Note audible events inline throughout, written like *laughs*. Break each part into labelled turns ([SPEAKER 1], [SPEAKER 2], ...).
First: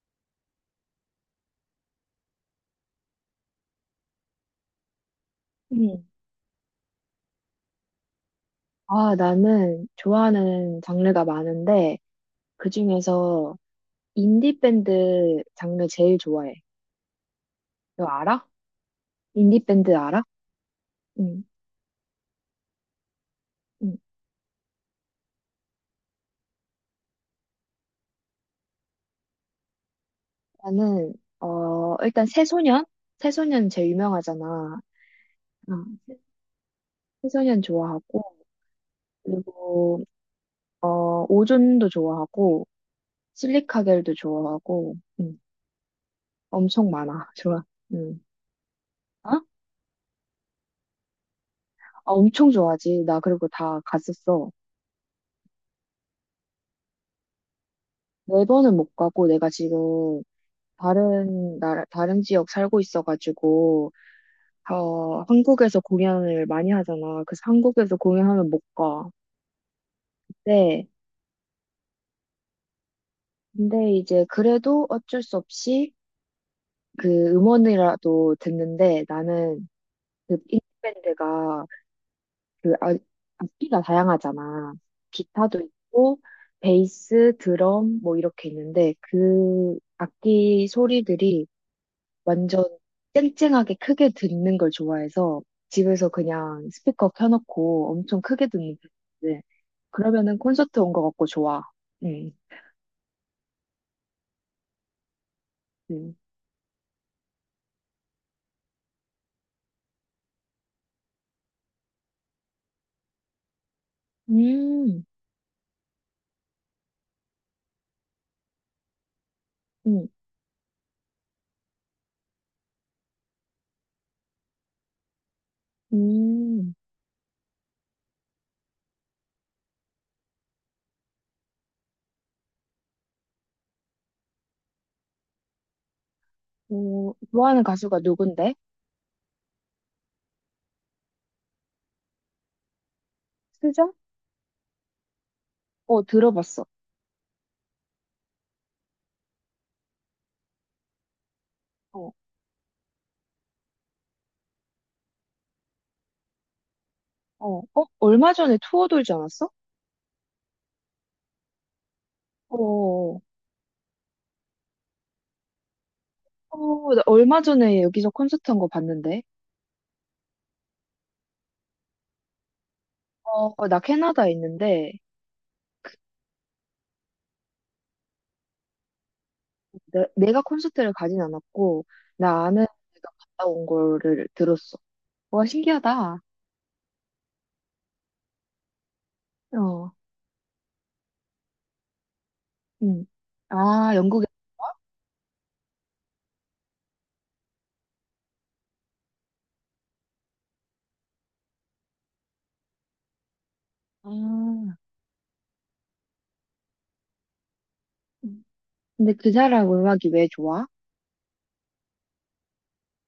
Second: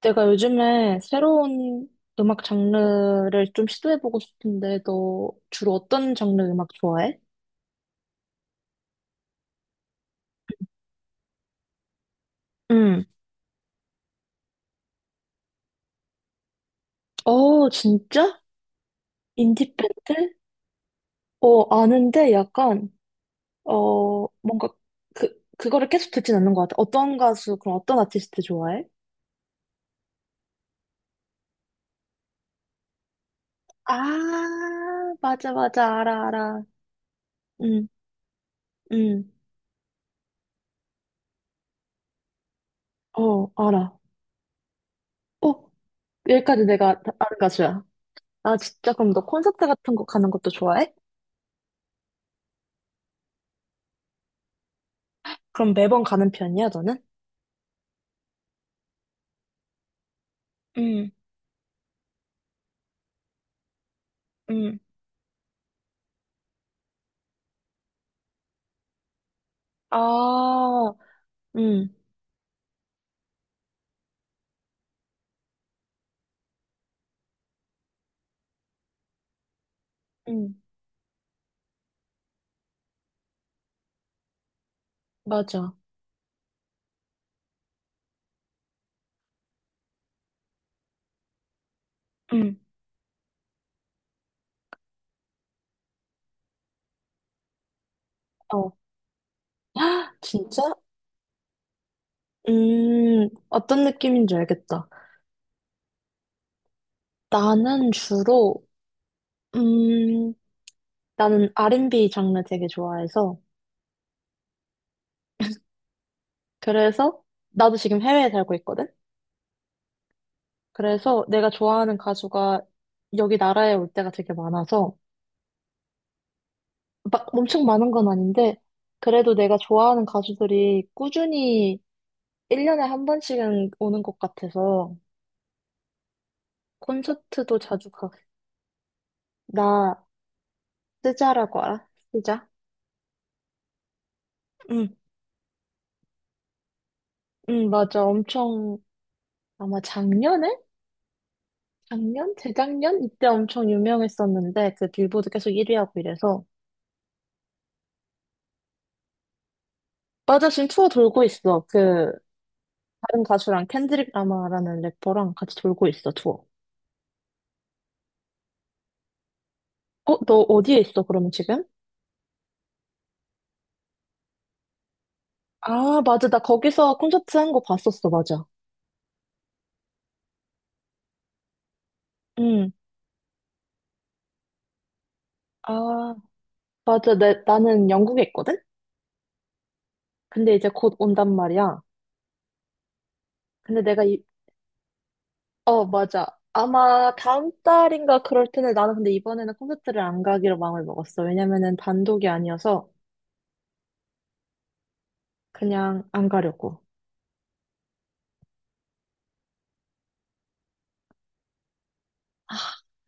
[SPEAKER 1] 내가 요즘에 새로운 음악 장르를 좀 시도해보고 싶은데, 너 주로
[SPEAKER 2] 음.
[SPEAKER 1] 어떤 장르 음악 좋아해?
[SPEAKER 2] 아, 나는 좋아하는 장르가 많은데,
[SPEAKER 1] 응.
[SPEAKER 2] 그중에서 인디밴드 장르 제일 좋아해.
[SPEAKER 1] 어,
[SPEAKER 2] 너
[SPEAKER 1] 진짜?
[SPEAKER 2] 알아? 인디밴드 알아?
[SPEAKER 1] 인디밴드?
[SPEAKER 2] 응,
[SPEAKER 1] 어, 아는데 약간,
[SPEAKER 2] 응.
[SPEAKER 1] 뭔가 그거를 계속 듣진 않는 것 같아. 그럼 어떤 아티스트 좋아해?
[SPEAKER 2] 나는, 일단 새소년? 새소년 제일
[SPEAKER 1] 아,
[SPEAKER 2] 유명하잖아. 응.
[SPEAKER 1] 맞아. 알아, 알아.
[SPEAKER 2] 새소년
[SPEAKER 1] 응,
[SPEAKER 2] 좋아하고,
[SPEAKER 1] 응.
[SPEAKER 2] 그리고, 오존도 좋아하고,
[SPEAKER 1] 어, 알아.
[SPEAKER 2] 실리카겔도 좋아하고, 응.
[SPEAKER 1] 어, 여기까지
[SPEAKER 2] 엄청
[SPEAKER 1] 내가
[SPEAKER 2] 많아. *laughs*
[SPEAKER 1] 아는
[SPEAKER 2] 좋아.
[SPEAKER 1] 가수야.
[SPEAKER 2] 응.
[SPEAKER 1] 아, 진짜? 그럼 너
[SPEAKER 2] 어? 아,
[SPEAKER 1] 콘서트 같은 거 가는 것도 좋아해?
[SPEAKER 2] 엄청 좋아하지. 나 그리고 다 갔었어.
[SPEAKER 1] 그럼 매번 가는 편이야, 너는?
[SPEAKER 2] 네 번은 못 가고, 내가 지금,
[SPEAKER 1] 응,
[SPEAKER 2] 다른 나라, 다른 지역 살고 있어가지고,
[SPEAKER 1] 응.
[SPEAKER 2] 한국에서 공연을 많이 하잖아. 그래서 한국에서 공연하면 못 가.
[SPEAKER 1] 아,
[SPEAKER 2] 근데,
[SPEAKER 1] 응,
[SPEAKER 2] 근데 이제 그래도 어쩔 수 없이 그 음원이라도 듣는데 나는 그
[SPEAKER 1] 응.
[SPEAKER 2] 빅밴드가 그 아- 악기가 다양하잖아. 기타도
[SPEAKER 1] 맞아.
[SPEAKER 2] 있고, 베이스, 드럼, 뭐 이렇게 있는데 그 악기 소리들이
[SPEAKER 1] 응,
[SPEAKER 2] 완전 쨍쨍하게 크게 듣는 걸 좋아해서 집에서 그냥 스피커 켜놓고 엄청 크게
[SPEAKER 1] 어.
[SPEAKER 2] 듣는
[SPEAKER 1] *gasps*
[SPEAKER 2] 편인데
[SPEAKER 1] 헉,
[SPEAKER 2] 그러면은
[SPEAKER 1] 진짜?
[SPEAKER 2] 콘서트 온 것 같고 좋아. 응,
[SPEAKER 1] 어떤 느낌인지 알겠다.
[SPEAKER 2] 응.
[SPEAKER 1] 나는 주로, 음, 나는 R&B 장르 되게 좋아해서,
[SPEAKER 2] 음,
[SPEAKER 1] 그래서, 나도 지금 해외에 살고 있거든?
[SPEAKER 2] 음,
[SPEAKER 1] 그래서 내가 좋아하는 가수가 여기 나라에 올 때가 되게 많아서,
[SPEAKER 2] 음.
[SPEAKER 1] 막 엄청 많은 건 아닌데, 그래도 내가 좋아하는 가수들이 꾸준히 1년에 한 번씩은 오는 것 같아서,
[SPEAKER 2] 어,
[SPEAKER 1] 콘서트도
[SPEAKER 2] 좋아하는
[SPEAKER 1] 자주
[SPEAKER 2] 가수가
[SPEAKER 1] 가.
[SPEAKER 2] 누군데?
[SPEAKER 1] 나 쓰자라고 알아? 쓰자?
[SPEAKER 2] 수정?
[SPEAKER 1] 응,
[SPEAKER 2] 어, 들어봤어.
[SPEAKER 1] 응, 맞아. 엄청 아마 작년에?
[SPEAKER 2] 어,
[SPEAKER 1] 작년? 재작년? 이때 엄청 유명했었는데 그 빌보드 계속 1위 하고 이래서.
[SPEAKER 2] 어, 어, 얼마 전에 투어 돌지 않았어?
[SPEAKER 1] 맞아, 지금 투어 돌고 있어. 그
[SPEAKER 2] 어,
[SPEAKER 1] 다른 가수랑 켄드릭 라마라는 래퍼랑 같이 돌고 있어, 투어.
[SPEAKER 2] 어, 나 얼마 전에 여기서 콘서트 한 거 봤는데.
[SPEAKER 1] 어, 너 어디에 있어, 그러면 지금?
[SPEAKER 2] 어, 나 캐나다에 있는데
[SPEAKER 1] 아, 맞아. 나 거기서 콘서트 한 거 봤었어, 맞아.
[SPEAKER 2] 내가 콘서트를 가진 않았고 나 아는
[SPEAKER 1] 응.
[SPEAKER 2] 애가 갔다 온 거를 들었어. 와
[SPEAKER 1] 아,
[SPEAKER 2] 신기하다.
[SPEAKER 1] 맞아. 나는 영국에 있거든?
[SPEAKER 2] 어,
[SPEAKER 1] 근데 이제 곧 온단 말이야.
[SPEAKER 2] 응.
[SPEAKER 1] 근데
[SPEAKER 2] 아
[SPEAKER 1] 내가 이,
[SPEAKER 2] 영국에.
[SPEAKER 1] 어, 맞아. 아마 다음 달인가 그럴 텐데 나는 근데 이번에는 콘서트를 안 가기로 마음을 먹었어. 왜냐면은 단독이 아니어서
[SPEAKER 2] 아,
[SPEAKER 1] 그냥 안 가려고.
[SPEAKER 2] 근데 그 사람 음악이 왜 좋아?
[SPEAKER 1] 아,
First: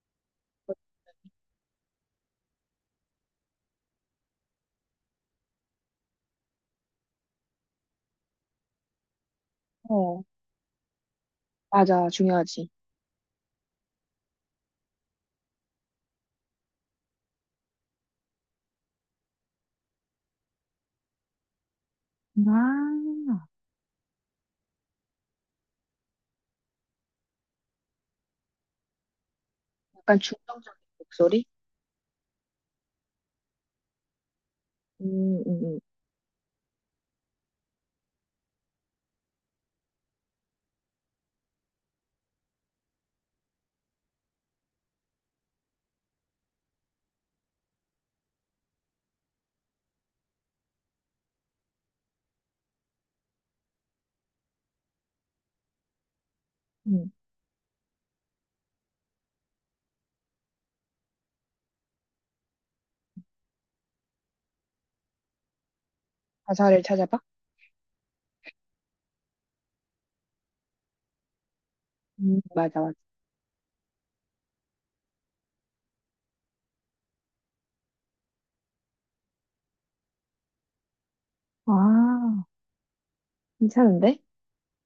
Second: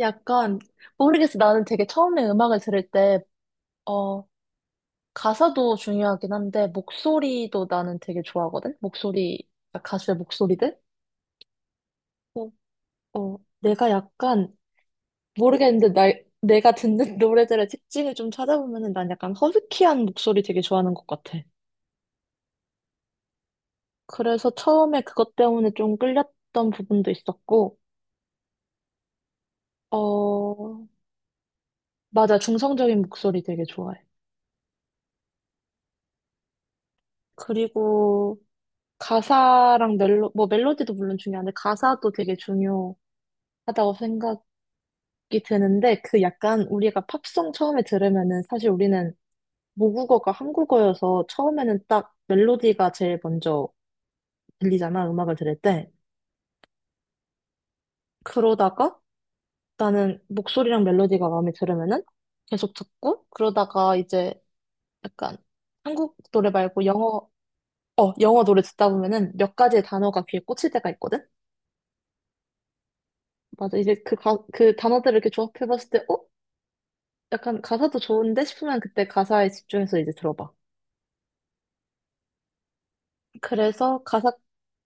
[SPEAKER 1] 약간 모르겠어. 나는 되게 처음에 음악을 들을 때, 어, 가사도 중요하긴 한데 목소리도 나는 되게 좋아하거든. 목소리, 가수의
[SPEAKER 2] 어,
[SPEAKER 1] 목소리들.
[SPEAKER 2] 맞아
[SPEAKER 1] 어,
[SPEAKER 2] 중요하지.
[SPEAKER 1] 어, 내가 약간 모르겠는데 나, 내가 듣는 *laughs* 노래들의 특징을 좀 찾아보면은 난 약간 허스키한 목소리 되게 좋아하는 것 같아.
[SPEAKER 2] 아,
[SPEAKER 1] 그래서 처음에 그것 때문에 좀 끌렸던 부분도 있었고,
[SPEAKER 2] 약간 중성적인
[SPEAKER 1] 어,
[SPEAKER 2] 목소리?
[SPEAKER 1] 맞아. 중성적인 목소리 되게 좋아해.
[SPEAKER 2] 음, 음,
[SPEAKER 1] 그리고 가사랑 멜로, 뭐 멜로디도 물론 중요한데 가사도 되게 중요하다고 생각이 드는데 그 약간 우리가 팝송 처음에 들으면은 사실 우리는 모국어가 한국어여서 처음에는 딱 멜로디가 제일 먼저 들리잖아. 음악을 들을 때.
[SPEAKER 2] 음, 음.
[SPEAKER 1] 그러다가 나는 목소리랑 멜로디가 마음에 들으면은 계속 듣고 그러다가 이제 약간 한국 노래
[SPEAKER 2] 가사를
[SPEAKER 1] 말고
[SPEAKER 2] 찾아봐.
[SPEAKER 1] 영어, 어, 영어 노래 듣다 보면은 몇 가지의 단어가 귀에 꽂힐 때가 있거든?
[SPEAKER 2] 맞아, 맞아.
[SPEAKER 1] 맞아. 이제 그 단어들을 이렇게 조합해봤을 때, 어? 약간 가사도 좋은데 싶으면 그때 가사에 집중해서 이제 들어봐.
[SPEAKER 2] 와,
[SPEAKER 1] 그래서
[SPEAKER 2] 괜찮은데?
[SPEAKER 1] 가사,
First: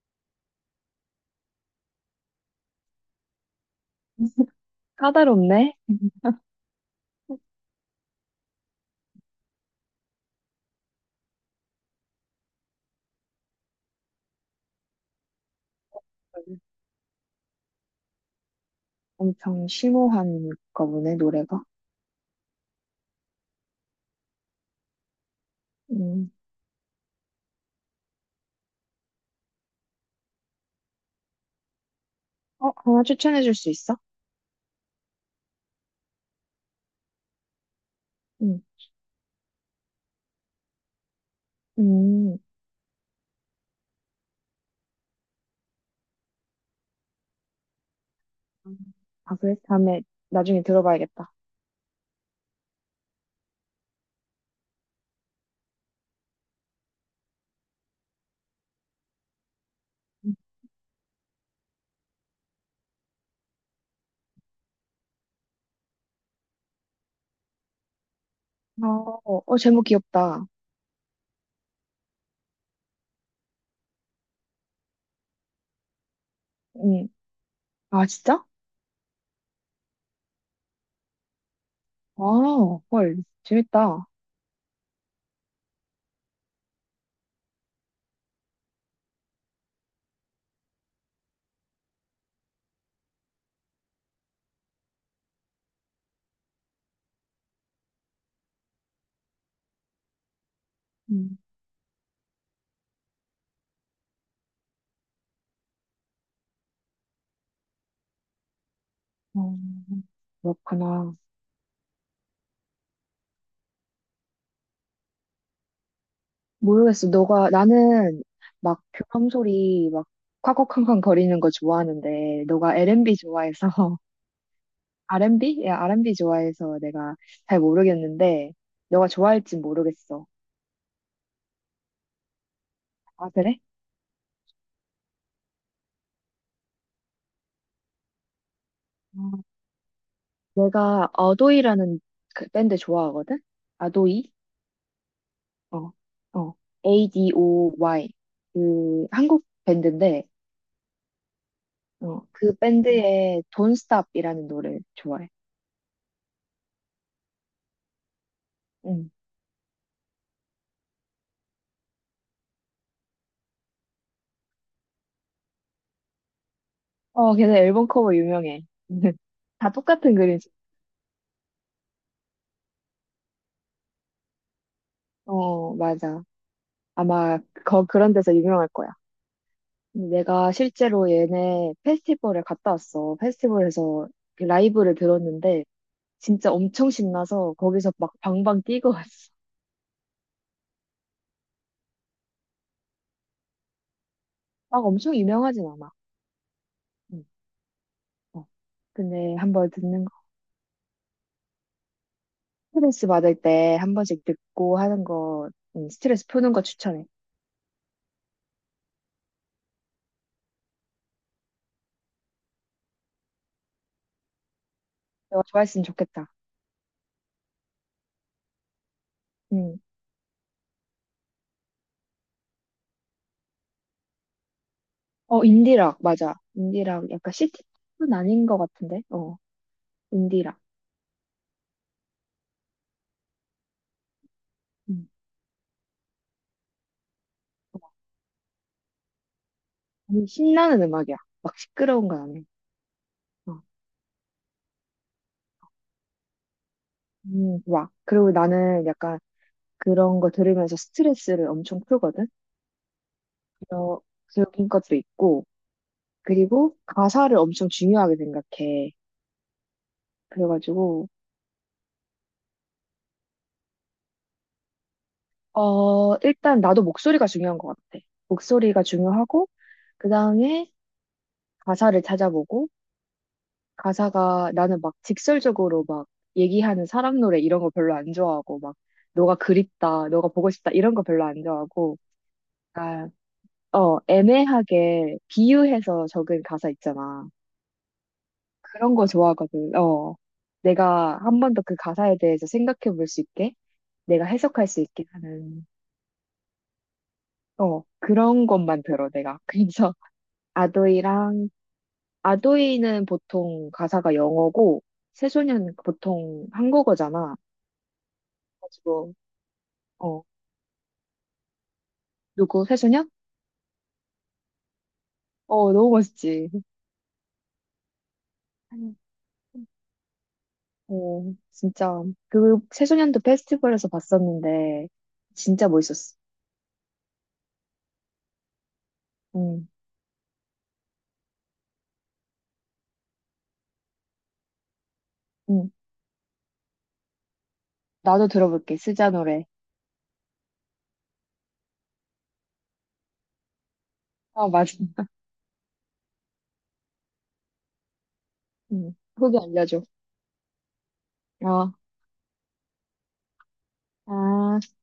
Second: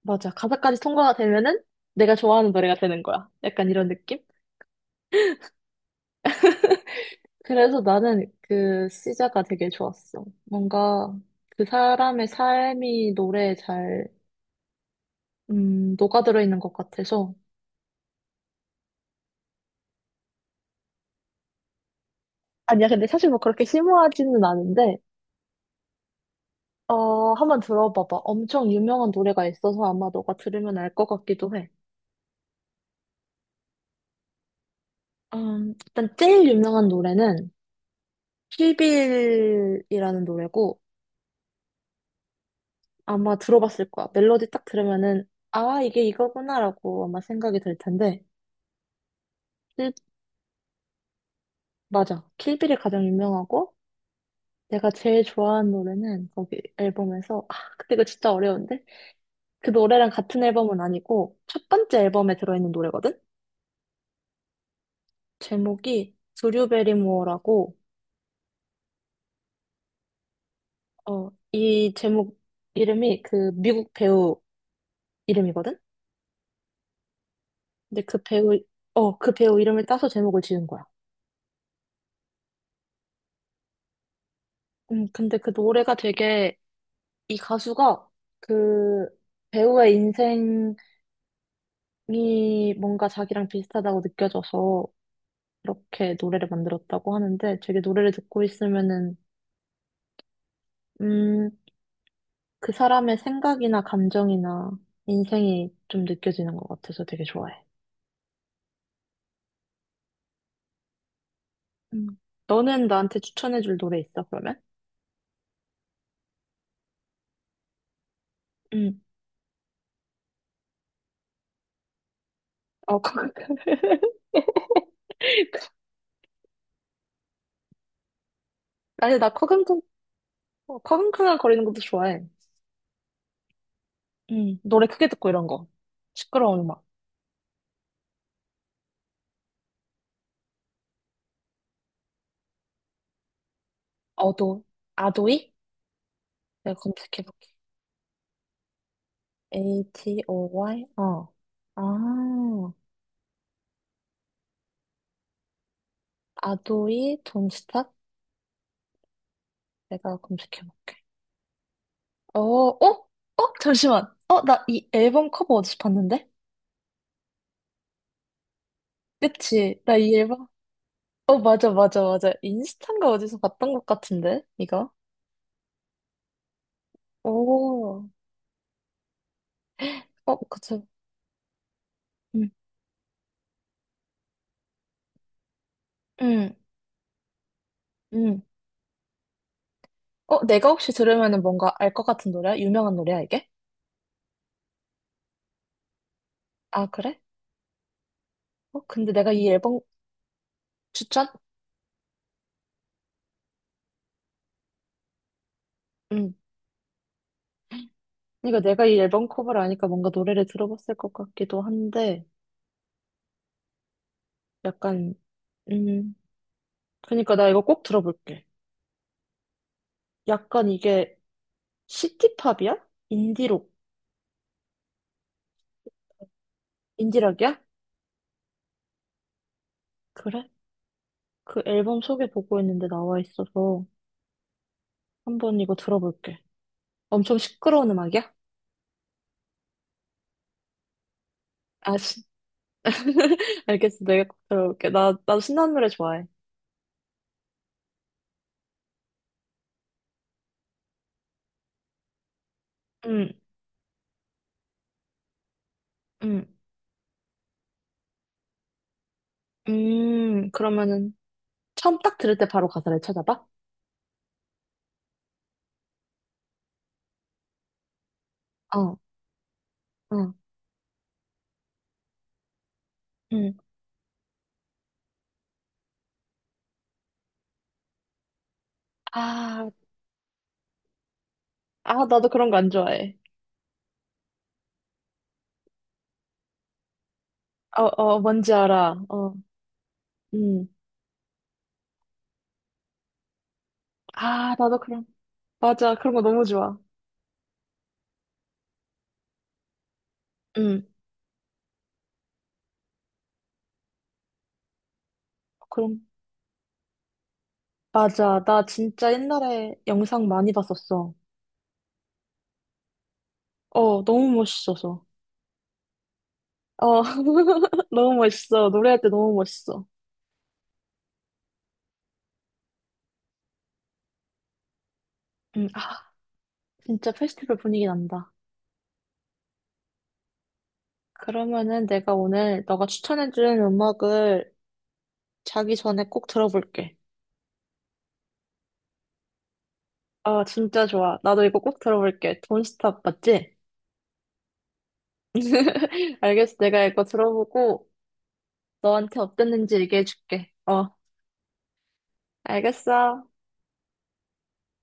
[SPEAKER 1] 맞아. 가사까지 통과가 되면은 내가 좋아하는 노래가 되는 거야. 약간 이런 느낌?
[SPEAKER 2] 까다롭네.
[SPEAKER 1] 그래서 나는 그 시자가 되게 좋았어. 뭔가 그 사람의 삶이 노래에 잘, 녹아들어 있는 것 같아서.
[SPEAKER 2] 엄청 심오한가 보네, 노래가.
[SPEAKER 1] 아니야, 근데 사실 뭐 그렇게 심오하지는 않은데,
[SPEAKER 2] 음.
[SPEAKER 1] 어, 한번 들어봐봐. 엄청 유명한 노래가 있어서 아마 너가 들으면 알 것 같기도 해.
[SPEAKER 2] 어, 하나 추천해 줄 수 있어?
[SPEAKER 1] 일단 제일 유명한 노래는
[SPEAKER 2] 음.
[SPEAKER 1] 킬빌이라는 노래고
[SPEAKER 2] 음.
[SPEAKER 1] 아마 들어봤을 거야. 멜로디 딱 들으면은 아, 이게 이거구나라고 아마 생각이 들 텐데.
[SPEAKER 2] 아, 그래?
[SPEAKER 1] 킬-
[SPEAKER 2] 다음에 나중에 들어봐야겠다.
[SPEAKER 1] 맞아. 킬빌이 가장 유명하고 내가 제일 좋아하는 노래는 거기 앨범에서 아, 근데 이거 진짜 어려운데? 그 노래랑 같은 앨범은 아니고 첫 번째 앨범에 들어있는 노래거든? 제목이 드류 베리모어라고
[SPEAKER 2] 어, 어, 제목 귀엽다.
[SPEAKER 1] 어, 이 제목 이름이 그 미국 배우 이름이거든?
[SPEAKER 2] 응.
[SPEAKER 1] 근데
[SPEAKER 2] 아,
[SPEAKER 1] 그
[SPEAKER 2] 진짜?
[SPEAKER 1] 배우, 어, 그 배우 이름을 따서 제목을 지은 거야.
[SPEAKER 2] 아, 헐. 재밌다.
[SPEAKER 1] 근데 그 노래가 되게 이 가수가 그 배우의 인생이 뭔가 자기랑 비슷하다고 느껴져서 그렇게 노래를 만들었다고 하는데 되게 노래를 듣고 있으면은,
[SPEAKER 2] 음.
[SPEAKER 1] 음, 그 사람의 생각이나 감정이나 인생이 좀 느껴지는 것 같아서 되게 좋아해.
[SPEAKER 2] 어, 그렇구나.
[SPEAKER 1] 음. 너는 나한테 추천해줄 노래 있어, 그러면?
[SPEAKER 2] 모르겠어. 너가, 나는 막 교감 소리 막 콱콱콱콱 거리는 거 좋아하는데, 너가
[SPEAKER 1] 어,
[SPEAKER 2] R&B
[SPEAKER 1] 커-
[SPEAKER 2] 좋아해서, *laughs* R&B? 야,
[SPEAKER 1] *laughs*
[SPEAKER 2] R&B 좋아해서 내가 잘 모르겠는데, 너가
[SPEAKER 1] 아니,
[SPEAKER 2] 좋아할진 모르겠어.
[SPEAKER 1] 커금큰한 거리는 것도 좋아해.
[SPEAKER 2] 아, 그래?
[SPEAKER 1] 응. 노래 크게 듣고 이런 거. 시끄러운 음악.
[SPEAKER 2] 어, 내가 아도이라는 그 밴드 좋아하거든? 아도이?
[SPEAKER 1] 어도, 아도이?
[SPEAKER 2] 어, 어,
[SPEAKER 1] 내가 검색해볼게.
[SPEAKER 2] ADOY. 그, 한국
[SPEAKER 1] a T
[SPEAKER 2] 밴드인데,
[SPEAKER 1] o y 어.
[SPEAKER 2] 어. 그
[SPEAKER 1] 아,
[SPEAKER 2] 밴드의 Don't Stop이라는 노래 좋아해.
[SPEAKER 1] 아도이 돈스탑?
[SPEAKER 2] 응.
[SPEAKER 1] 내가 검색해볼게. 어, 어? 잠시만. 어, 나 이 앨범 커버 어디서 봤는데?
[SPEAKER 2] 어, 걔네 앨범 커버 유명해. *laughs* 다
[SPEAKER 1] 그치? 나 이
[SPEAKER 2] 똑같은
[SPEAKER 1] 앨범.
[SPEAKER 2] 그림자.
[SPEAKER 1] 어, 맞아, 맞아, 맞아. 인스타인가 어디서 봤던 것 같은데? 이거?
[SPEAKER 2] 어, 맞아. 아마
[SPEAKER 1] 오.
[SPEAKER 2] 그런 데서 유명할 거야.
[SPEAKER 1] 어,
[SPEAKER 2] 내가
[SPEAKER 1] 그치.
[SPEAKER 2] 실제로 얘네 페스티벌에
[SPEAKER 1] 응,
[SPEAKER 2] 갔다 왔어. 페스티벌에서 그 라이브를 들었는데 진짜
[SPEAKER 1] 응,
[SPEAKER 2] 엄청 신나서 거기서 막
[SPEAKER 1] 응.
[SPEAKER 2] 방방 뛰고 *laughs* 왔어.
[SPEAKER 1] 어, 내가 혹시 들으면은 뭔가 알 것 같은 노래야? 유명한 노래야, 이게?
[SPEAKER 2] 막 엄청 유명하진 않아.
[SPEAKER 1] 아, 그래?
[SPEAKER 2] 응. 어.
[SPEAKER 1] 어, 근데 내가
[SPEAKER 2] 근데
[SPEAKER 1] 이
[SPEAKER 2] 한번
[SPEAKER 1] 앨범
[SPEAKER 2] 듣는
[SPEAKER 1] 추천?
[SPEAKER 2] 스트레스 받을 때 한 번씩 듣고 하는 거, 스트레스
[SPEAKER 1] 응.
[SPEAKER 2] 푸는 거 추천해.
[SPEAKER 1] 그러니까 내가 이 앨범 커버를 아니까 뭔가 노래를 들어봤을 것 같기도 한데, 약간,
[SPEAKER 2] 내가 좋아했으면
[SPEAKER 1] 음,
[SPEAKER 2] 좋겠다.
[SPEAKER 1] 그러니까 나 이거 꼭 들어볼게.
[SPEAKER 2] 음.
[SPEAKER 1] 약간 이게 시티팝이야? 인디록,
[SPEAKER 2] 어, 인디락, 맞아. 인디락, 약간
[SPEAKER 1] 인디락이야?
[SPEAKER 2] 시티팝은 아닌 것 같은데? 어,
[SPEAKER 1] 그래?
[SPEAKER 2] 인디락.
[SPEAKER 1] 그 앨범 소개 보고 있는데 나와 있어서
[SPEAKER 2] 음.
[SPEAKER 1] 한번 이거 들어볼게. 엄청 시끄러운 음악이야?
[SPEAKER 2] 신나는 음악이야. 막
[SPEAKER 1] 아,
[SPEAKER 2] 시끄러운 건
[SPEAKER 1] 시...
[SPEAKER 2] 아니야. 어.
[SPEAKER 1] *laughs* 알겠어. 내가 꼭 들어볼게. 나 신나는 노래 좋아해.
[SPEAKER 2] 좋아. 그리고 나는 약간 그런 거 들으면서 스트레스를 엄청 풀거든?
[SPEAKER 1] 응,
[SPEAKER 2] 그런, 그런 것도 있고,
[SPEAKER 1] 응.
[SPEAKER 2] 그리고 가사를 엄청 중요하게 생각해. 그래가지고,
[SPEAKER 1] 그러면은 처음 딱 들을 때 바로 가사를 찾아봐?
[SPEAKER 2] 일단 나도 목소리가 중요한 것 같아. 목소리가
[SPEAKER 1] 어,
[SPEAKER 2] 중요하고, 그
[SPEAKER 1] 어,
[SPEAKER 2] 다음에 가사를 찾아보고,
[SPEAKER 1] 음.
[SPEAKER 2] 가사가 나는 막 직설적으로 막 얘기하는 사람 노래 이런 거 별로 안 좋아하고, 막 너가
[SPEAKER 1] 아,
[SPEAKER 2] 그립다, 너가 보고 싶다 이런 거 별로 안
[SPEAKER 1] 아,
[SPEAKER 2] 좋아하고,
[SPEAKER 1] 나도 그런 거 안
[SPEAKER 2] 아,
[SPEAKER 1] 좋아해.
[SPEAKER 2] 애매하게 비유해서 적은 가사 있잖아.
[SPEAKER 1] 어, 어, 뭔지
[SPEAKER 2] 그런
[SPEAKER 1] 알아.
[SPEAKER 2] 거
[SPEAKER 1] 어,
[SPEAKER 2] 좋아하거든. 어.
[SPEAKER 1] 음.
[SPEAKER 2] 내가 한 번 더 그 가사에 대해서 생각해 볼 수 있게, 내가
[SPEAKER 1] 아,
[SPEAKER 2] 해석할
[SPEAKER 1] 나도
[SPEAKER 2] 수 있게 하는,
[SPEAKER 1] 맞아. 그런 거 너무 좋아.
[SPEAKER 2] 어, 그런 것만 들어, 내가. *laughs* 그래서
[SPEAKER 1] 음,
[SPEAKER 2] 아도이랑 아도이는 보통 가사가 영어고 새소년
[SPEAKER 1] 그럼,
[SPEAKER 2] 보통 한국어잖아. 그래
[SPEAKER 1] 맞아. 나 진짜
[SPEAKER 2] 가지고
[SPEAKER 1] 옛날에
[SPEAKER 2] 어
[SPEAKER 1] 영상 많이 봤었어.
[SPEAKER 2] 누구 새소년?
[SPEAKER 1] 어, 너무 멋있어서.
[SPEAKER 2] 어 너무 멋있지.
[SPEAKER 1] 어, *laughs* 너무 멋있어. 노래할 때 너무 멋있어.
[SPEAKER 2] 어 진짜 그 새소년도 페스티벌에서 봤었는데 진짜
[SPEAKER 1] 아,
[SPEAKER 2] 멋있었어.
[SPEAKER 1] 진짜 페스티벌 분위기 난다.
[SPEAKER 2] 응,
[SPEAKER 1] 그러면은 내가 오늘 너가 추천해준 음악을
[SPEAKER 2] 응.
[SPEAKER 1] 자기 전에 꼭 들어볼게.
[SPEAKER 2] 나도 들어볼게 스자 노래.
[SPEAKER 1] 아, 진짜 좋아. 나도 이거 꼭 들어볼게. 돈스탑 맞지?
[SPEAKER 2] 아 맞아.
[SPEAKER 1] *laughs* 알겠어. 내가 이거 들어보고
[SPEAKER 2] 응.
[SPEAKER 1] 너한테
[SPEAKER 2] 후기
[SPEAKER 1] 어땠는지
[SPEAKER 2] 알려줘.
[SPEAKER 1] 얘기해줄게. 어,
[SPEAKER 2] 어.
[SPEAKER 1] 알겠어.
[SPEAKER 2] 아.